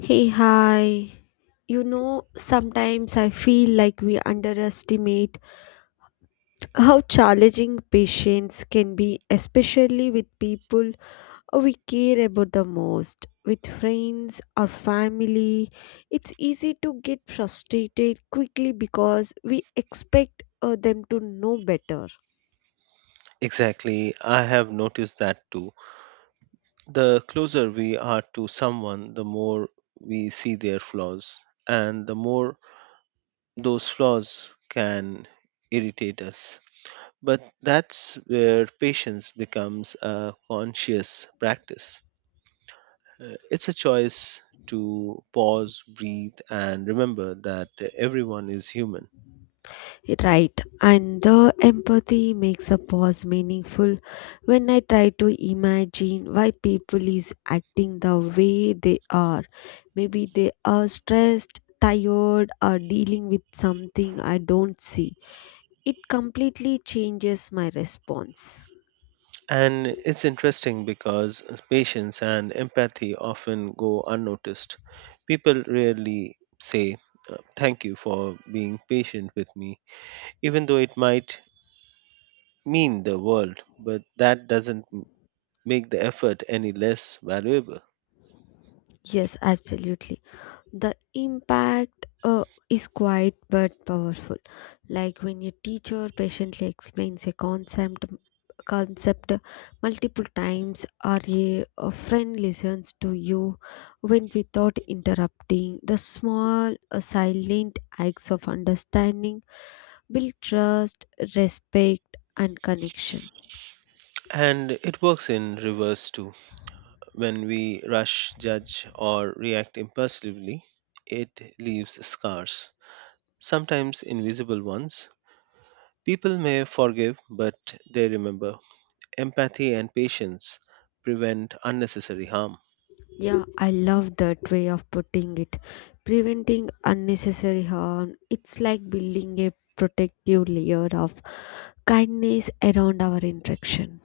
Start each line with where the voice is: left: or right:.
left: Hey, hi. You know, sometimes I feel like we underestimate how challenging patience can be, especially with people we care about the most. With friends or family, it's easy to get frustrated quickly because we expect them to know better.
right: Exactly. I have noticed that too. The closer we are to someone, the more we see their flaws, and the more those flaws can irritate us. But that's where patience becomes a conscious practice. It's a choice to pause, breathe, and remember that everyone is human.
left: Right, and the empathy makes a pause meaningful when I try to imagine why people is acting the way they are. Maybe they are stressed, tired, or dealing with something I don't see. It completely changes my response.
right: And it's interesting because patience and empathy often go unnoticed. People rarely say, thank you for being patient with me, even though it might mean the world, but that doesn't m- make the effort any less valuable.
left: Yes, absolutely. The impact is quiet but powerful, like when your teacher patiently explains a concept multiple times, or a friend listens to you when without interrupting, the small silent acts of understanding build trust, respect, and connection.
right: And it works in reverse too. When we rush, judge, or react impulsively, it leaves scars, sometimes invisible ones. People may forgive, but they remember empathy and patience prevent unnecessary harm.
left: Yeah, I love that way of putting it. Preventing unnecessary harm, it's like building a protective layer of kindness around our interaction.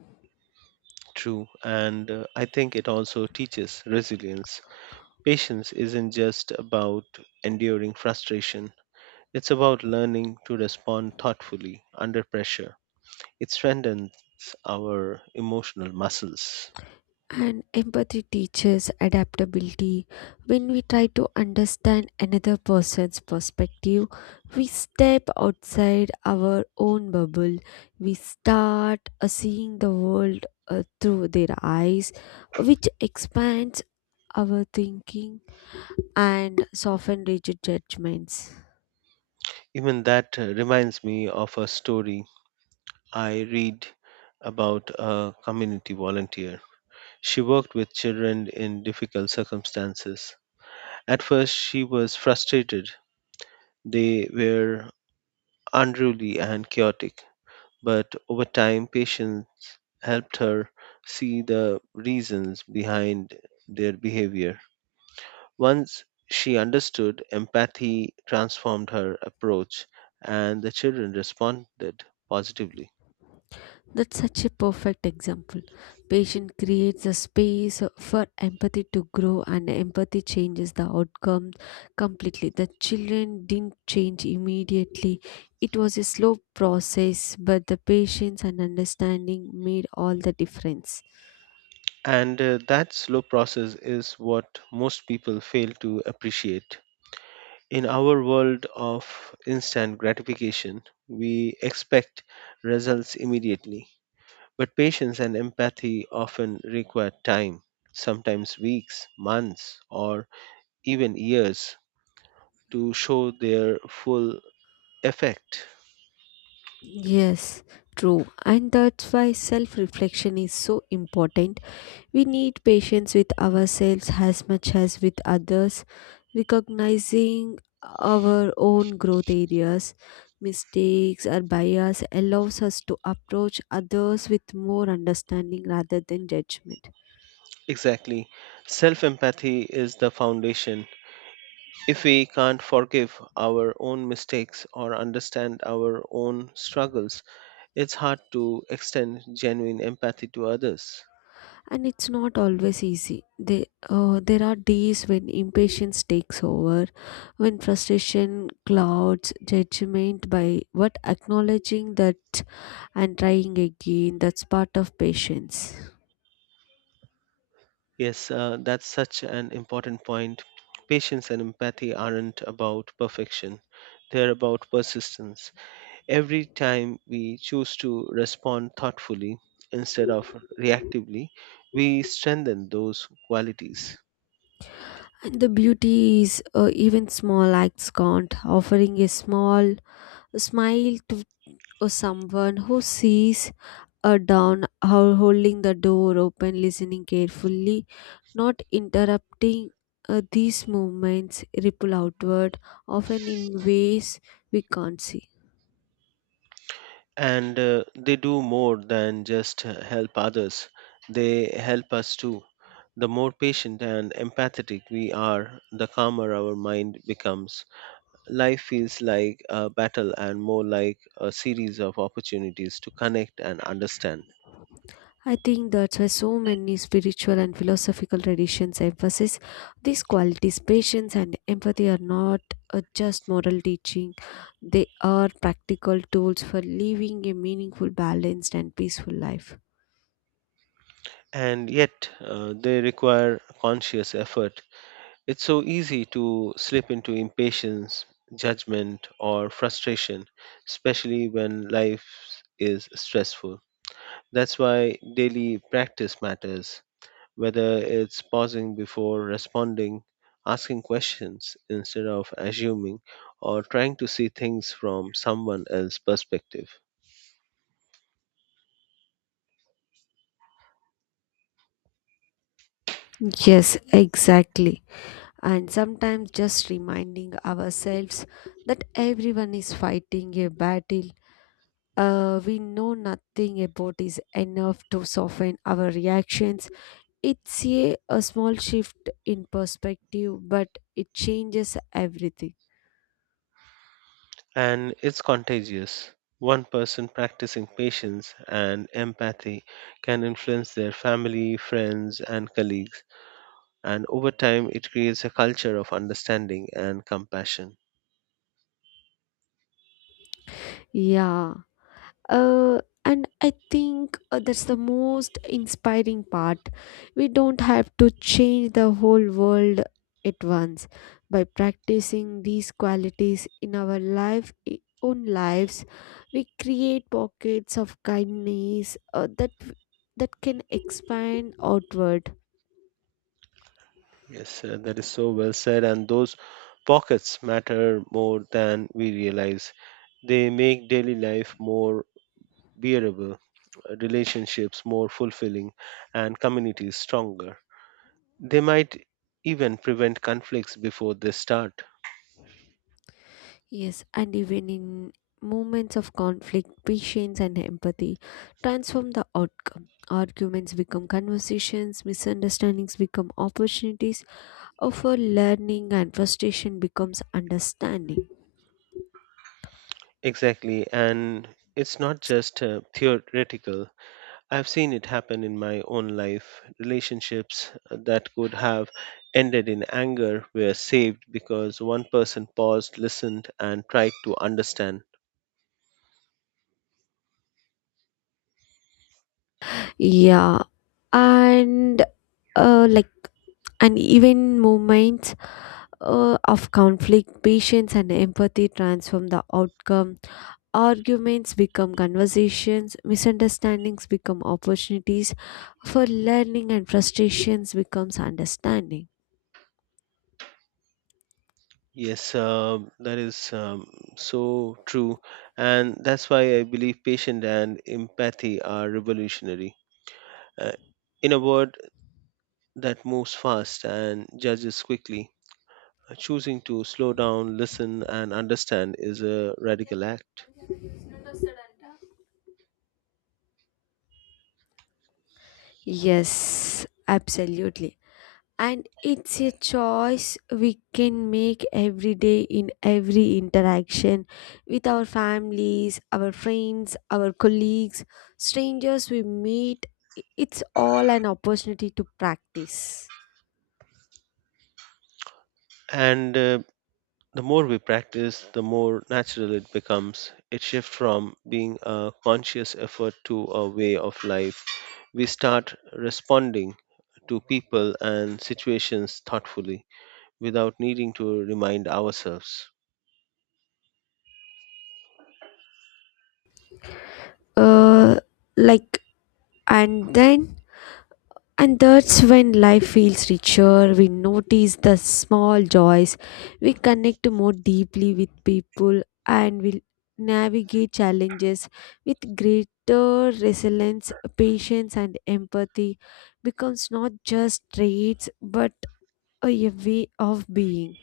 right: True, and I think it also teaches resilience. Patience isn't just about enduring frustration, it's about learning to respond thoughtfully under pressure. It strengthens our emotional muscles.
left: And empathy teaches adaptability. When we try to understand another person's perspective, we step outside our own bubble. We start seeing the world through their eyes, which expands our thinking and soften rigid judgments.
right: Even that reminds me of a story I read about a community volunteer. She worked with children in difficult circumstances. At first, she was frustrated. They were unruly and chaotic, but over time, patience helped her see the reasons behind their behavior. Once she understood, empathy transformed her approach, and the children responded positively.
left: That's such a perfect example. Patient creates a space for empathy to grow, and empathy changes the outcome completely. The children didn't change immediately. It was a slow process, but the patience and understanding made all the difference.
right: And that slow process is what most people fail to appreciate. In our world of instant gratification, we expect results immediately, but patience and empathy often require time, sometimes weeks, months, or even years to show their full effect.
left: Yes, true. And that's why self reflection is so important. We need patience with ourselves as much as with others, recognizing our own growth areas, mistakes, or bias allows us to approach others with more understanding rather than judgment.
right: Exactly. Self empathy is the foundation. If we can't forgive our own mistakes or understand our own struggles, it's hard to extend genuine empathy to others.
left: And it's not always easy. There are days when impatience takes over, when frustration clouds judgment, by what acknowledging that and trying again, that's part of patience.
right: Yes, that's such an important point. Patience and empathy aren't about perfection, they're about persistence. Every time we choose to respond thoughtfully instead of reactively, we strengthen those qualities.
left: And the beauty is, even small acts count. Offering a small smile to someone who sees down, holding the door open, listening carefully, not interrupting. These movements ripple outward, often in ways we can't see.
right: And they do more than just help others, they help us too. The more patient and empathetic we are, the calmer our mind becomes. Life feels like a battle and more like a series of opportunities to connect and understand.
left: I think that's why so many spiritual and philosophical traditions emphasize these qualities. Patience and empathy are not just moral teaching, they are practical tools for living a meaningful, balanced, and peaceful life.
right: And yet, they require conscious effort. It's so easy to slip into impatience, judgment, or frustration, especially when life is stressful. That's why daily practice matters, whether it's pausing before responding, asking questions instead of assuming, or trying to see things from someone else's perspective.
left: Yes, exactly. And sometimes just reminding ourselves that everyone is fighting a battle we know nothing about is enough to soften our reactions. It's a small shift in perspective, but it changes everything.
right: And it's contagious. One person practicing patience and empathy can influence their family, friends, and colleagues, and over time it creates a culture of understanding and compassion.
left: Yeah, and I think that's the most inspiring part. We don't have to change the whole world at once. By practicing these qualities in our own lives, we create pockets of kindness that can expand outward.
right: Yes, that is so well said. And those pockets matter more than we realize. They make daily life more bearable, relationships more fulfilling, and communities stronger. They might even prevent conflicts before they start.
left: Yes, and even in moments of conflict, patience and empathy transform the outcome. Arguments become conversations, misunderstandings become opportunities for learning, and frustration becomes understanding.
right: Exactly. And it's not just theoretical, I've seen it happen in my own life. Relationships that could have ended in anger were saved because one person paused, listened, and tried to understand.
left: Yeah, and uh, like, and even moments of conflict, patience and empathy transform the outcome. Arguments become conversations, misunderstandings become opportunities for learning, and frustrations becomes understanding.
right: Yes, that is so true. And that's why I believe patience and empathy are revolutionary. Uh, in a world that moves fast and judges quickly, choosing to slow down, listen, and understand is a radical act.
left: Yes, absolutely. And it's a choice we can make every day, in every interaction, with our families, our friends, our colleagues, strangers we meet, it's all an opportunity to practice.
right: And the more we practice, the more natural it becomes. It shifts from being a conscious effort to a way of life. We start responding to people and situations thoughtfully without needing to remind ourselves.
left: uh like and then And that's when life feels richer. We notice the small joys. We connect more deeply with people and we navigate challenges with greater resilience, patience, and empathy becomes not just traits but a way of being.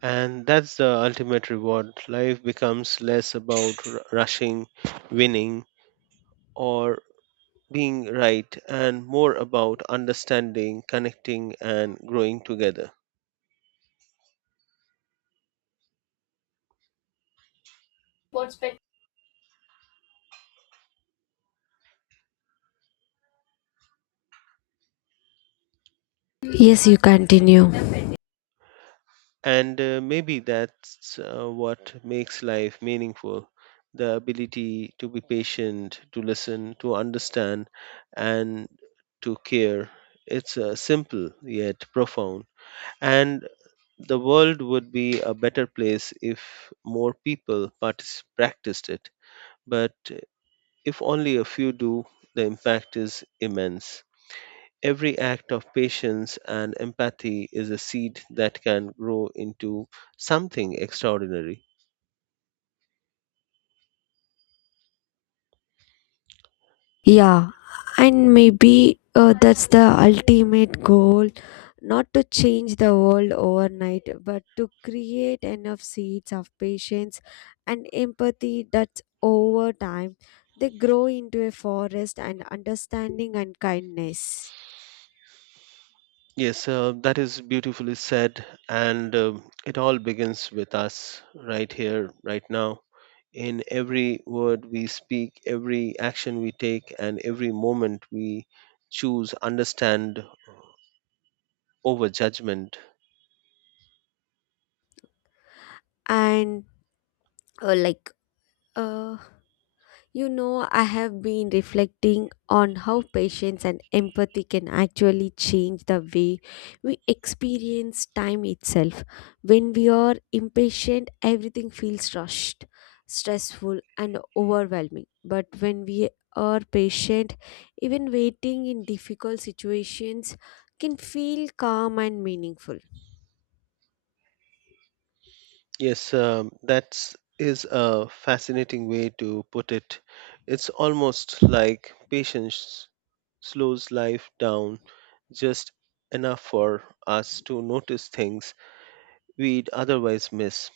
right: And that's the ultimate reward. Life becomes less about rushing, winning, or being right, and more about understanding, connecting, and growing together.
left: Yes, you continue.
right: And maybe that's what makes life meaningful, the ability to be patient, to listen, to understand, and to care. It's simple yet profound. And the world would be a better place if more people practiced it. But if only a few do, the impact is immense. Every act of patience and empathy is a seed that can grow into something extraordinary.
left: Yeah, and maybe that's the ultimate goal, not to change the world overnight, but to create enough seeds of patience and empathy that over time they grow into a forest and understanding and kindness.
right: Yes, that is beautifully said. And it all begins with us right here, right now. In every word we speak, every action we take, and every moment we choose understand over judgment.
left: And uh, like, uh, You know, I have been reflecting on how patience and empathy can actually change the way we experience time itself. When we are impatient, everything feels rushed, stressful, and overwhelming. But when we are patient, even waiting in difficult situations can feel calm and meaningful.
right: Yes, that's a fascinating way to put it. It's almost like patience slows life down just enough for us to notice things we'd otherwise miss.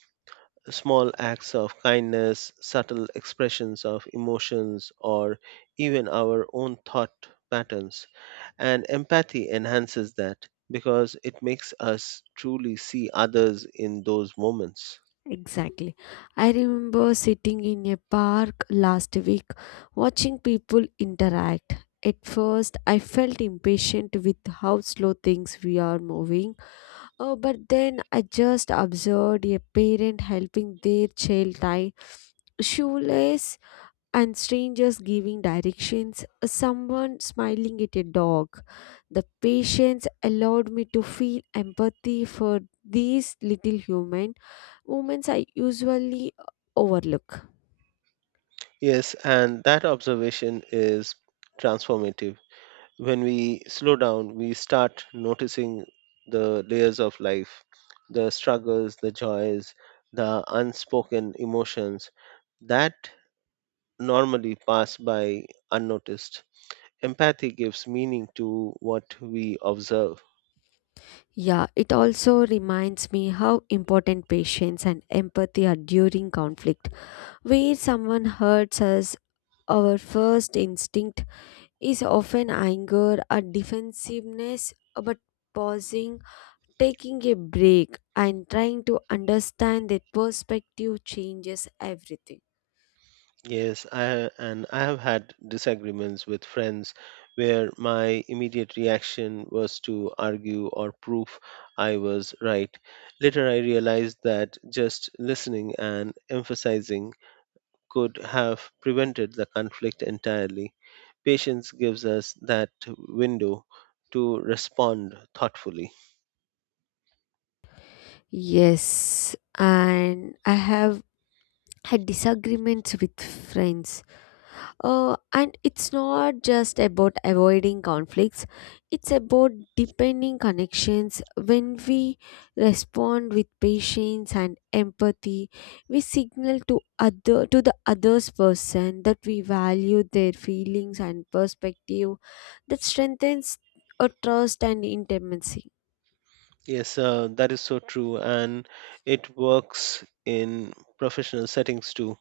right: Small acts of kindness, subtle expressions of emotions, or even our own thought patterns. And empathy enhances that because it makes us truly see others in those moments.
left: Exactly. I remember sitting in a park last week watching people interact. At first, I felt impatient with how slow things we are moving. Oh, but then I just observed a parent helping their child tie shoelace, and strangers giving directions, someone smiling at a dog. The patience allowed me to feel empathy for these little humans moments I usually overlook.
right: Yes, and that observation is transformative. When we slow down, we start noticing the layers of life, the struggles, the joys, the unspoken emotions that normally pass by unnoticed. Empathy gives meaning to what we observe.
left: Yeah, it also reminds me how important patience and empathy are during conflict. Where someone hurts us, our first instinct is often anger or defensiveness, but pausing, taking a break, and trying to understand their perspective changes everything.
right: Yes, I and I have had disagreements with friends where my immediate reaction was to argue or prove I was right. Later I realized that just listening and emphasizing could have prevented the conflict entirely. Patience gives us that window to respond thoughtfully.
left: Yes, and I have had disagreements with friends. And it's not just about avoiding conflicts, it's about deepening connections. When we respond with patience and empathy, we signal to other to the other's person that we value their feelings and perspective, that strengthens a trust and intimacy.
right: Yes, that is so true, and it works in professional settings too.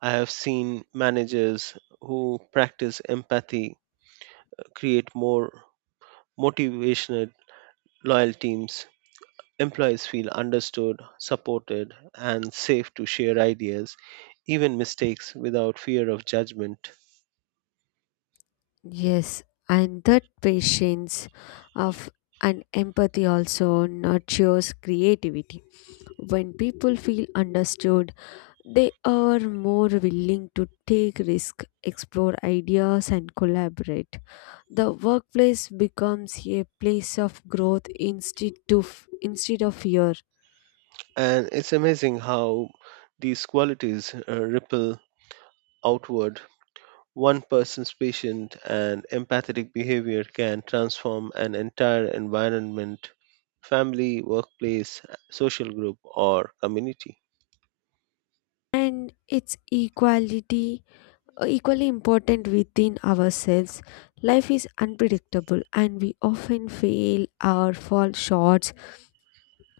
right: I have seen managers who practice empathy create more motivational, loyal teams. Employees feel understood, supported, and safe to share ideas, even mistakes, without fear of judgment.
left: Yes, and that patience of and empathy also nurtures creativity. When people feel understood, they are more willing to take risks, explore ideas, and collaborate. The workplace becomes a place of growth instead of fear.
right: And it's amazing how these qualities ripple outward. One person's patient and empathetic behavior can transform an entire environment, family, workplace, social group, or community.
left: And it's equality equally important within ourselves. Life is unpredictable and we often fail or fall short.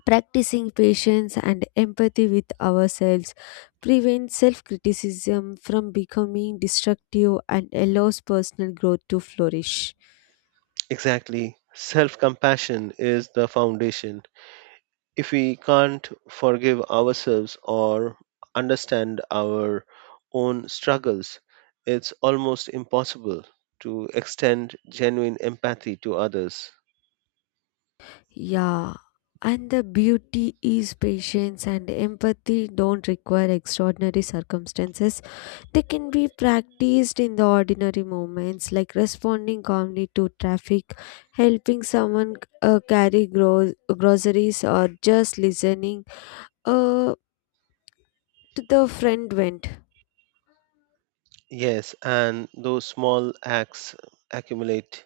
left: Practicing patience and empathy with ourselves prevents self criticism from becoming destructive and allows personal growth to flourish.
right: Exactly. Self compassion is the foundation. If we can't forgive ourselves or understand our own struggles, it's almost impossible to extend genuine empathy to others.
left: Yeah. And the beauty is patience and empathy don't require extraordinary circumstances. They can be practiced in the ordinary moments, like responding calmly to traffic, helping someone carry groceries, or just listening uh, the friend went.
right: Yes, and those small acts accumulate.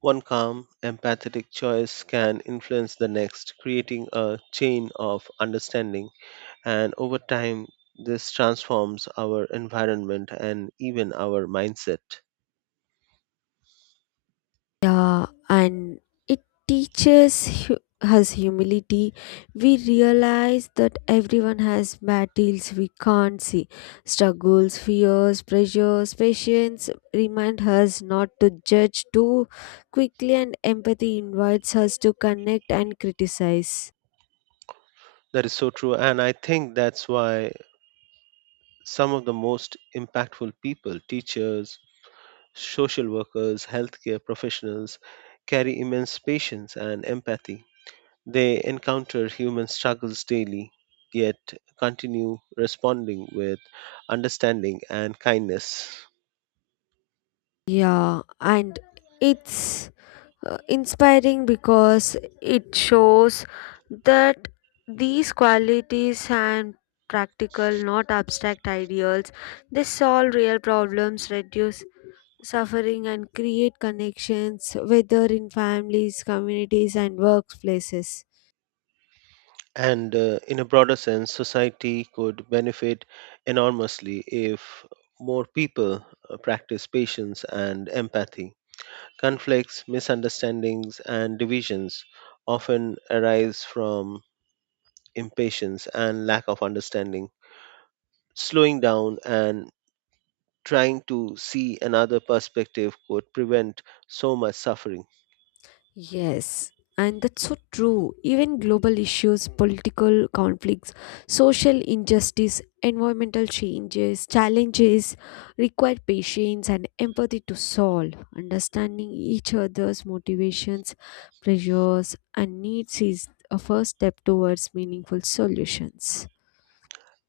right: One calm, empathetic choice can influence the next, creating a chain of understanding. And over time, this transforms our environment and even our mindset.
left: Yeah, and it teaches us humility. We realize that everyone has battles we can't see. Struggles, fears, pressures, patience remind us not to judge too quickly, and empathy invites us to connect and criticize.
right: That is so true. And I think that's why some of the most impactful people, teachers, social workers, healthcare professionals, carry immense patience and empathy. They encounter human struggles daily, yet continue responding with understanding and kindness.
left: Yeah, and it's inspiring because it shows that these qualities and practical not abstract ideals, they solve real problems, reduce suffering, and create connections, whether in families, communities, and workplaces.
right: And in a broader sense, society could benefit enormously if more people practice patience and empathy. Conflicts, misunderstandings, and divisions often arise from impatience and lack of understanding. Slowing down and trying to see another perspective could prevent so much suffering.
left: Yes, and that's so true. Even global issues, political conflicts, social injustice, environmental changes, challenges require patience and empathy to solve. Understanding each other's motivations, pressures, and needs is a first step towards meaningful solutions.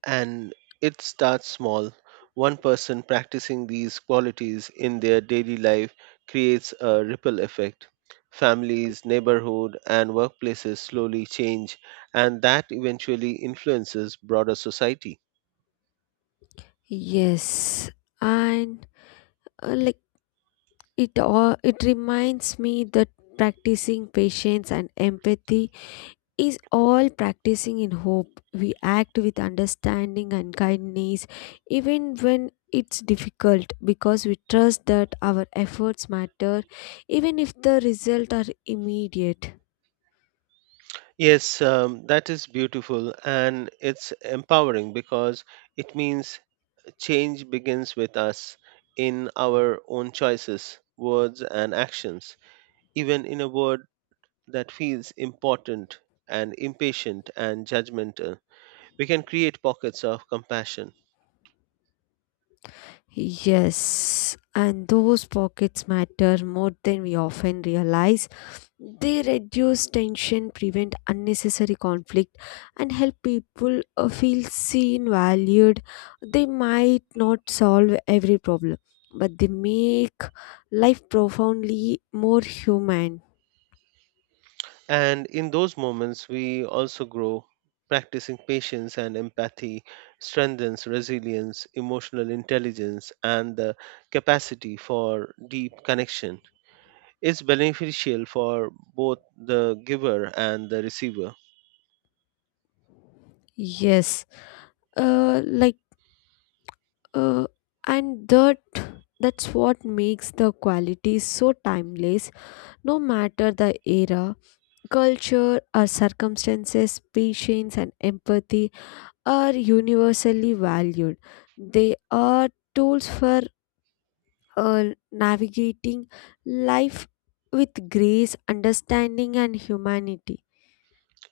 right: And it starts small. One person practicing these qualities in their daily life creates a ripple effect. Families, neighborhood, and workplaces slowly change, and that eventually influences broader society.
left: Yes, and like it all, it reminds me that practicing patience and empathy is all practicing in hope. We act with understanding and kindness even when it's difficult because we trust that our efforts matter even if the results are immediate.
right: Yes, that is beautiful, and it's empowering because it means change begins with us in our own choices, words, and actions, even in a word that feels important and impatient and judgmental. We can create pockets of compassion.
left: Yes, and those pockets matter more than we often realize. They reduce tension, prevent unnecessary conflict, and help people feel seen, valued. They might not solve every problem, but they make life profoundly more human.
right: And in those moments, we also grow. Practicing patience and empathy strengthens resilience, emotional intelligence, and the capacity for deep connection. It's beneficial for both the giver and the receiver.
left: Yes, like, uh, and that that's what makes the quality so timeless, no matter the era, culture, our circumstances, patience, and empathy are universally valued. They are tools for navigating life with grace, understanding, and humanity.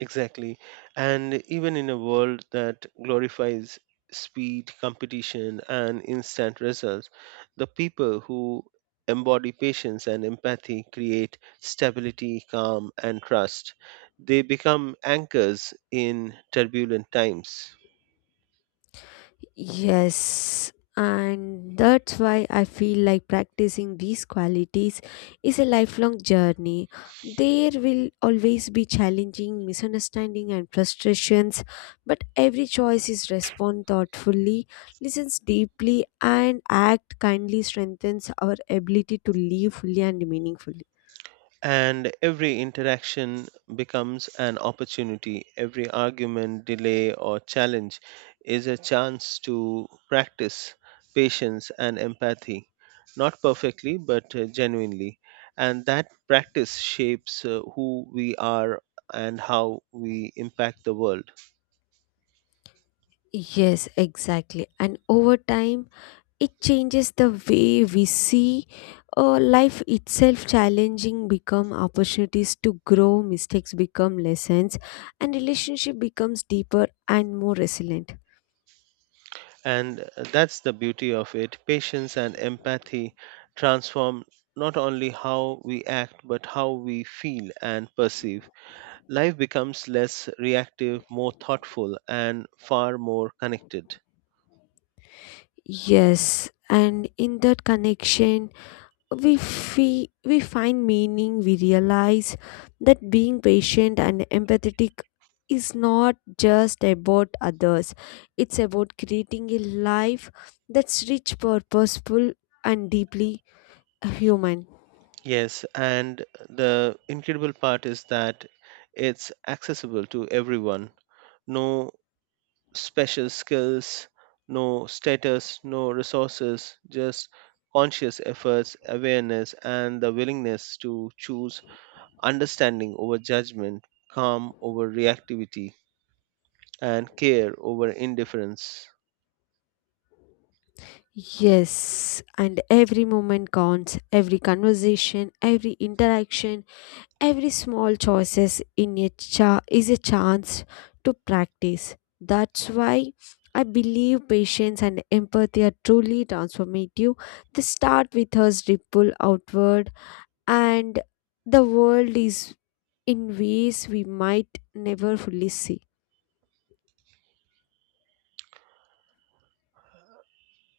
right: Exactly. And even in a world that glorifies speed, competition, and instant results, the people who embody patience and empathy create stability, calm, and trust. They become anchors in turbulent times.
left: Yes, and that's why I feel like practicing these qualities is a lifelong journey. There will always be challenging misunderstanding and frustrations, but every choice is respond thoughtfully, listens deeply, and act kindly strengthens our ability to live fully and meaningfully.
right: And every interaction becomes an opportunity. Every argument, delay, or challenge is a chance to practice patience and empathy, not perfectly, but genuinely. And that practice shapes who we are and how we impact the world.
left: Yes, exactly. And over time, it changes the way we see life itself, challenging become opportunities to grow, mistakes become lessons, and relationship becomes deeper and more resilient.
right: And that's the beauty of it. Patience and empathy transform not only how we act, but how we feel and perceive. Life becomes less reactive, more thoughtful, and far more connected.
left: Yes, and in that connection we find meaning. We realize that being patient and empathetic is not just about others, it's about creating a life that's rich, purposeful, and deeply a human.
right: Yes, and the incredible part is that it's accessible to everyone. No special skills, no status, no resources, just conscious efforts, awareness, and the willingness to choose understanding over judgment, calm over reactivity, and care over indifference.
left: Yes, and every moment counts, every conversation, every interaction, every small choices is a chance to practice. That's why I believe patience and empathy are truly transformative. They start with us, ripple outward, and the world is in ways we might never fully see.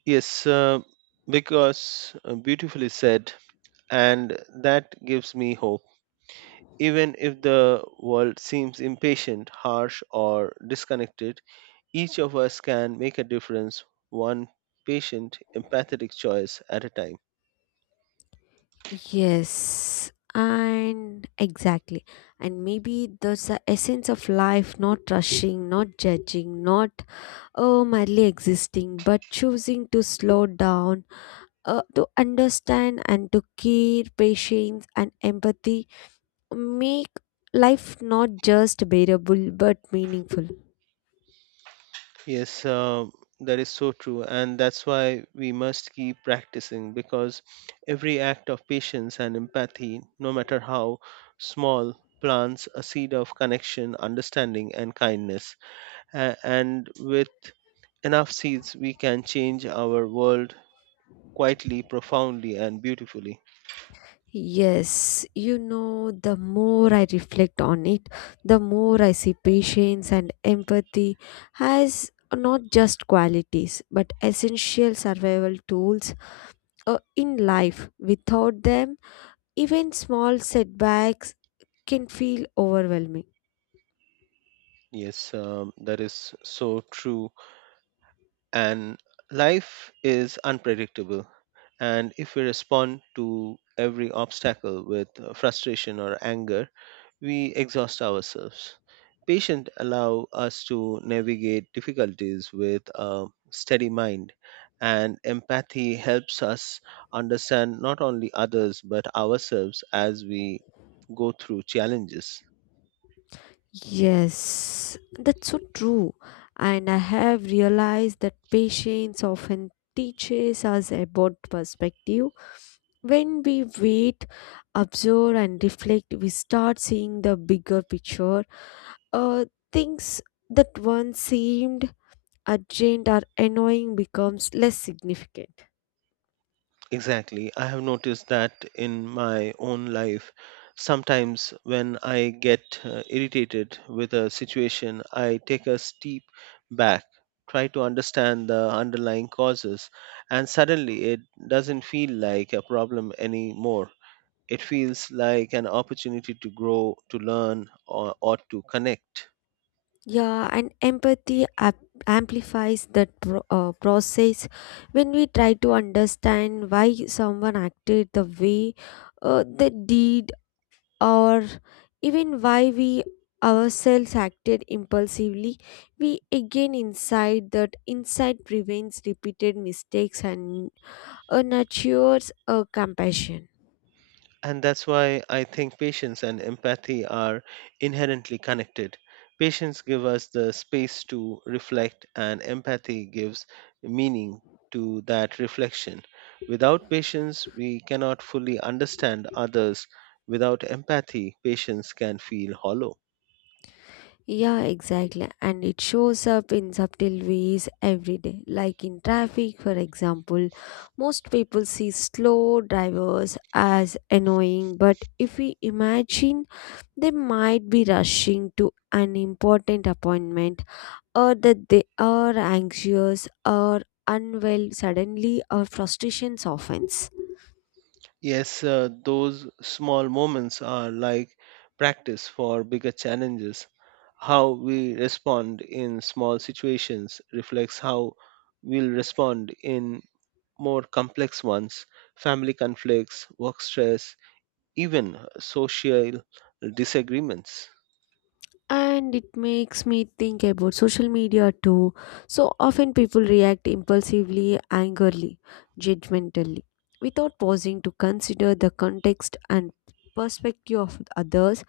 right: Yes, because beautifully said, and that gives me hope. Even if the world seems impatient, harsh, or disconnected, each of us can make a difference, one patient, empathetic choice at a time.
left: Yes, and exactly. And maybe that's the essence of life, not rushing, not judging, not oh, merely existing, but choosing to slow down, to understand and to care, patience and empathy make life not just bearable but meaningful.
right: Yes, that is so true, and that's why we must keep practicing because every act of patience and empathy, no matter how small, plants a seed of connection, understanding, and kindness. And with enough seeds, we can change our world quietly, profoundly, and beautifully.
left: Yes, you know, the more I reflect on it, the more I see patience and empathy as not just qualities but essential survival tools in life. Without them, even small setbacks can feel overwhelming.
right: Yes, that is so true. And life is unpredictable. And if we respond to every obstacle with frustration or anger, we exhaust ourselves. Patience allow us to navigate difficulties with a steady mind, and empathy helps us understand not only others but ourselves as we go through challenges.
left: Yes, that's so true. And I have realized that patience often teaches us about perspective. When we wait, observe, and reflect, we start seeing the bigger picture. Uh, Things that once seemed urgent or annoying becomes less significant.
right: Exactly. I have noticed that in my own life. Sometimes when I get irritated with a situation, I take a step back, try to understand the underlying causes, and suddenly it doesn't feel like a problem anymore. It feels like an opportunity to grow, to learn, or to connect.
left: Yeah, and empathy amplifies that process, when we try to understand why someone acted the way they did, or even why we ourselves acted impulsively. We again insight that insight prevents repeated mistakes and nurtures compassion.
right: And that's why I think patience and empathy are inherently connected. Patience gives us the space to reflect, and empathy gives meaning to that reflection. Without patience, we cannot fully understand others. Without empathy, patience can feel hollow.
left: Yeah, exactly. And it shows up in subtle ways every day. Like in traffic, for example, most people see slow drivers as annoying, but if we imagine they might be rushing to an important appointment, or that they are anxious or unwell, suddenly or frustration softens.
right: Yes, those small moments are like practice for bigger challenges. How we respond in small situations reflects how we'll respond in more complex ones, family conflicts, work stress, even social disagreements.
left: And it makes me think about social media too. So often people react impulsively, angrily, judgmentally, without pausing to consider the context and perspective of others.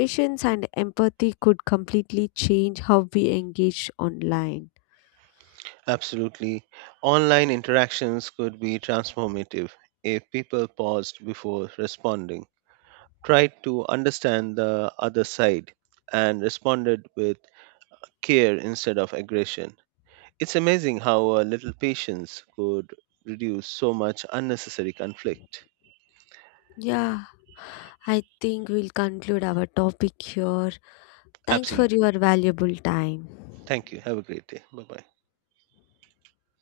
left: Patience and empathy could completely change how we engage online.
right: Absolutely. Online interactions could be transformative if people paused before responding, tried to understand the other side and responded with care instead of aggression. It's amazing how a little patience could reduce so much unnecessary conflict.
left: Yeah, I think we'll conclude our topic here. Thanks for
right: Absolutely.
left: your valuable time.
right: Thank you. Have a great day. Bye bye.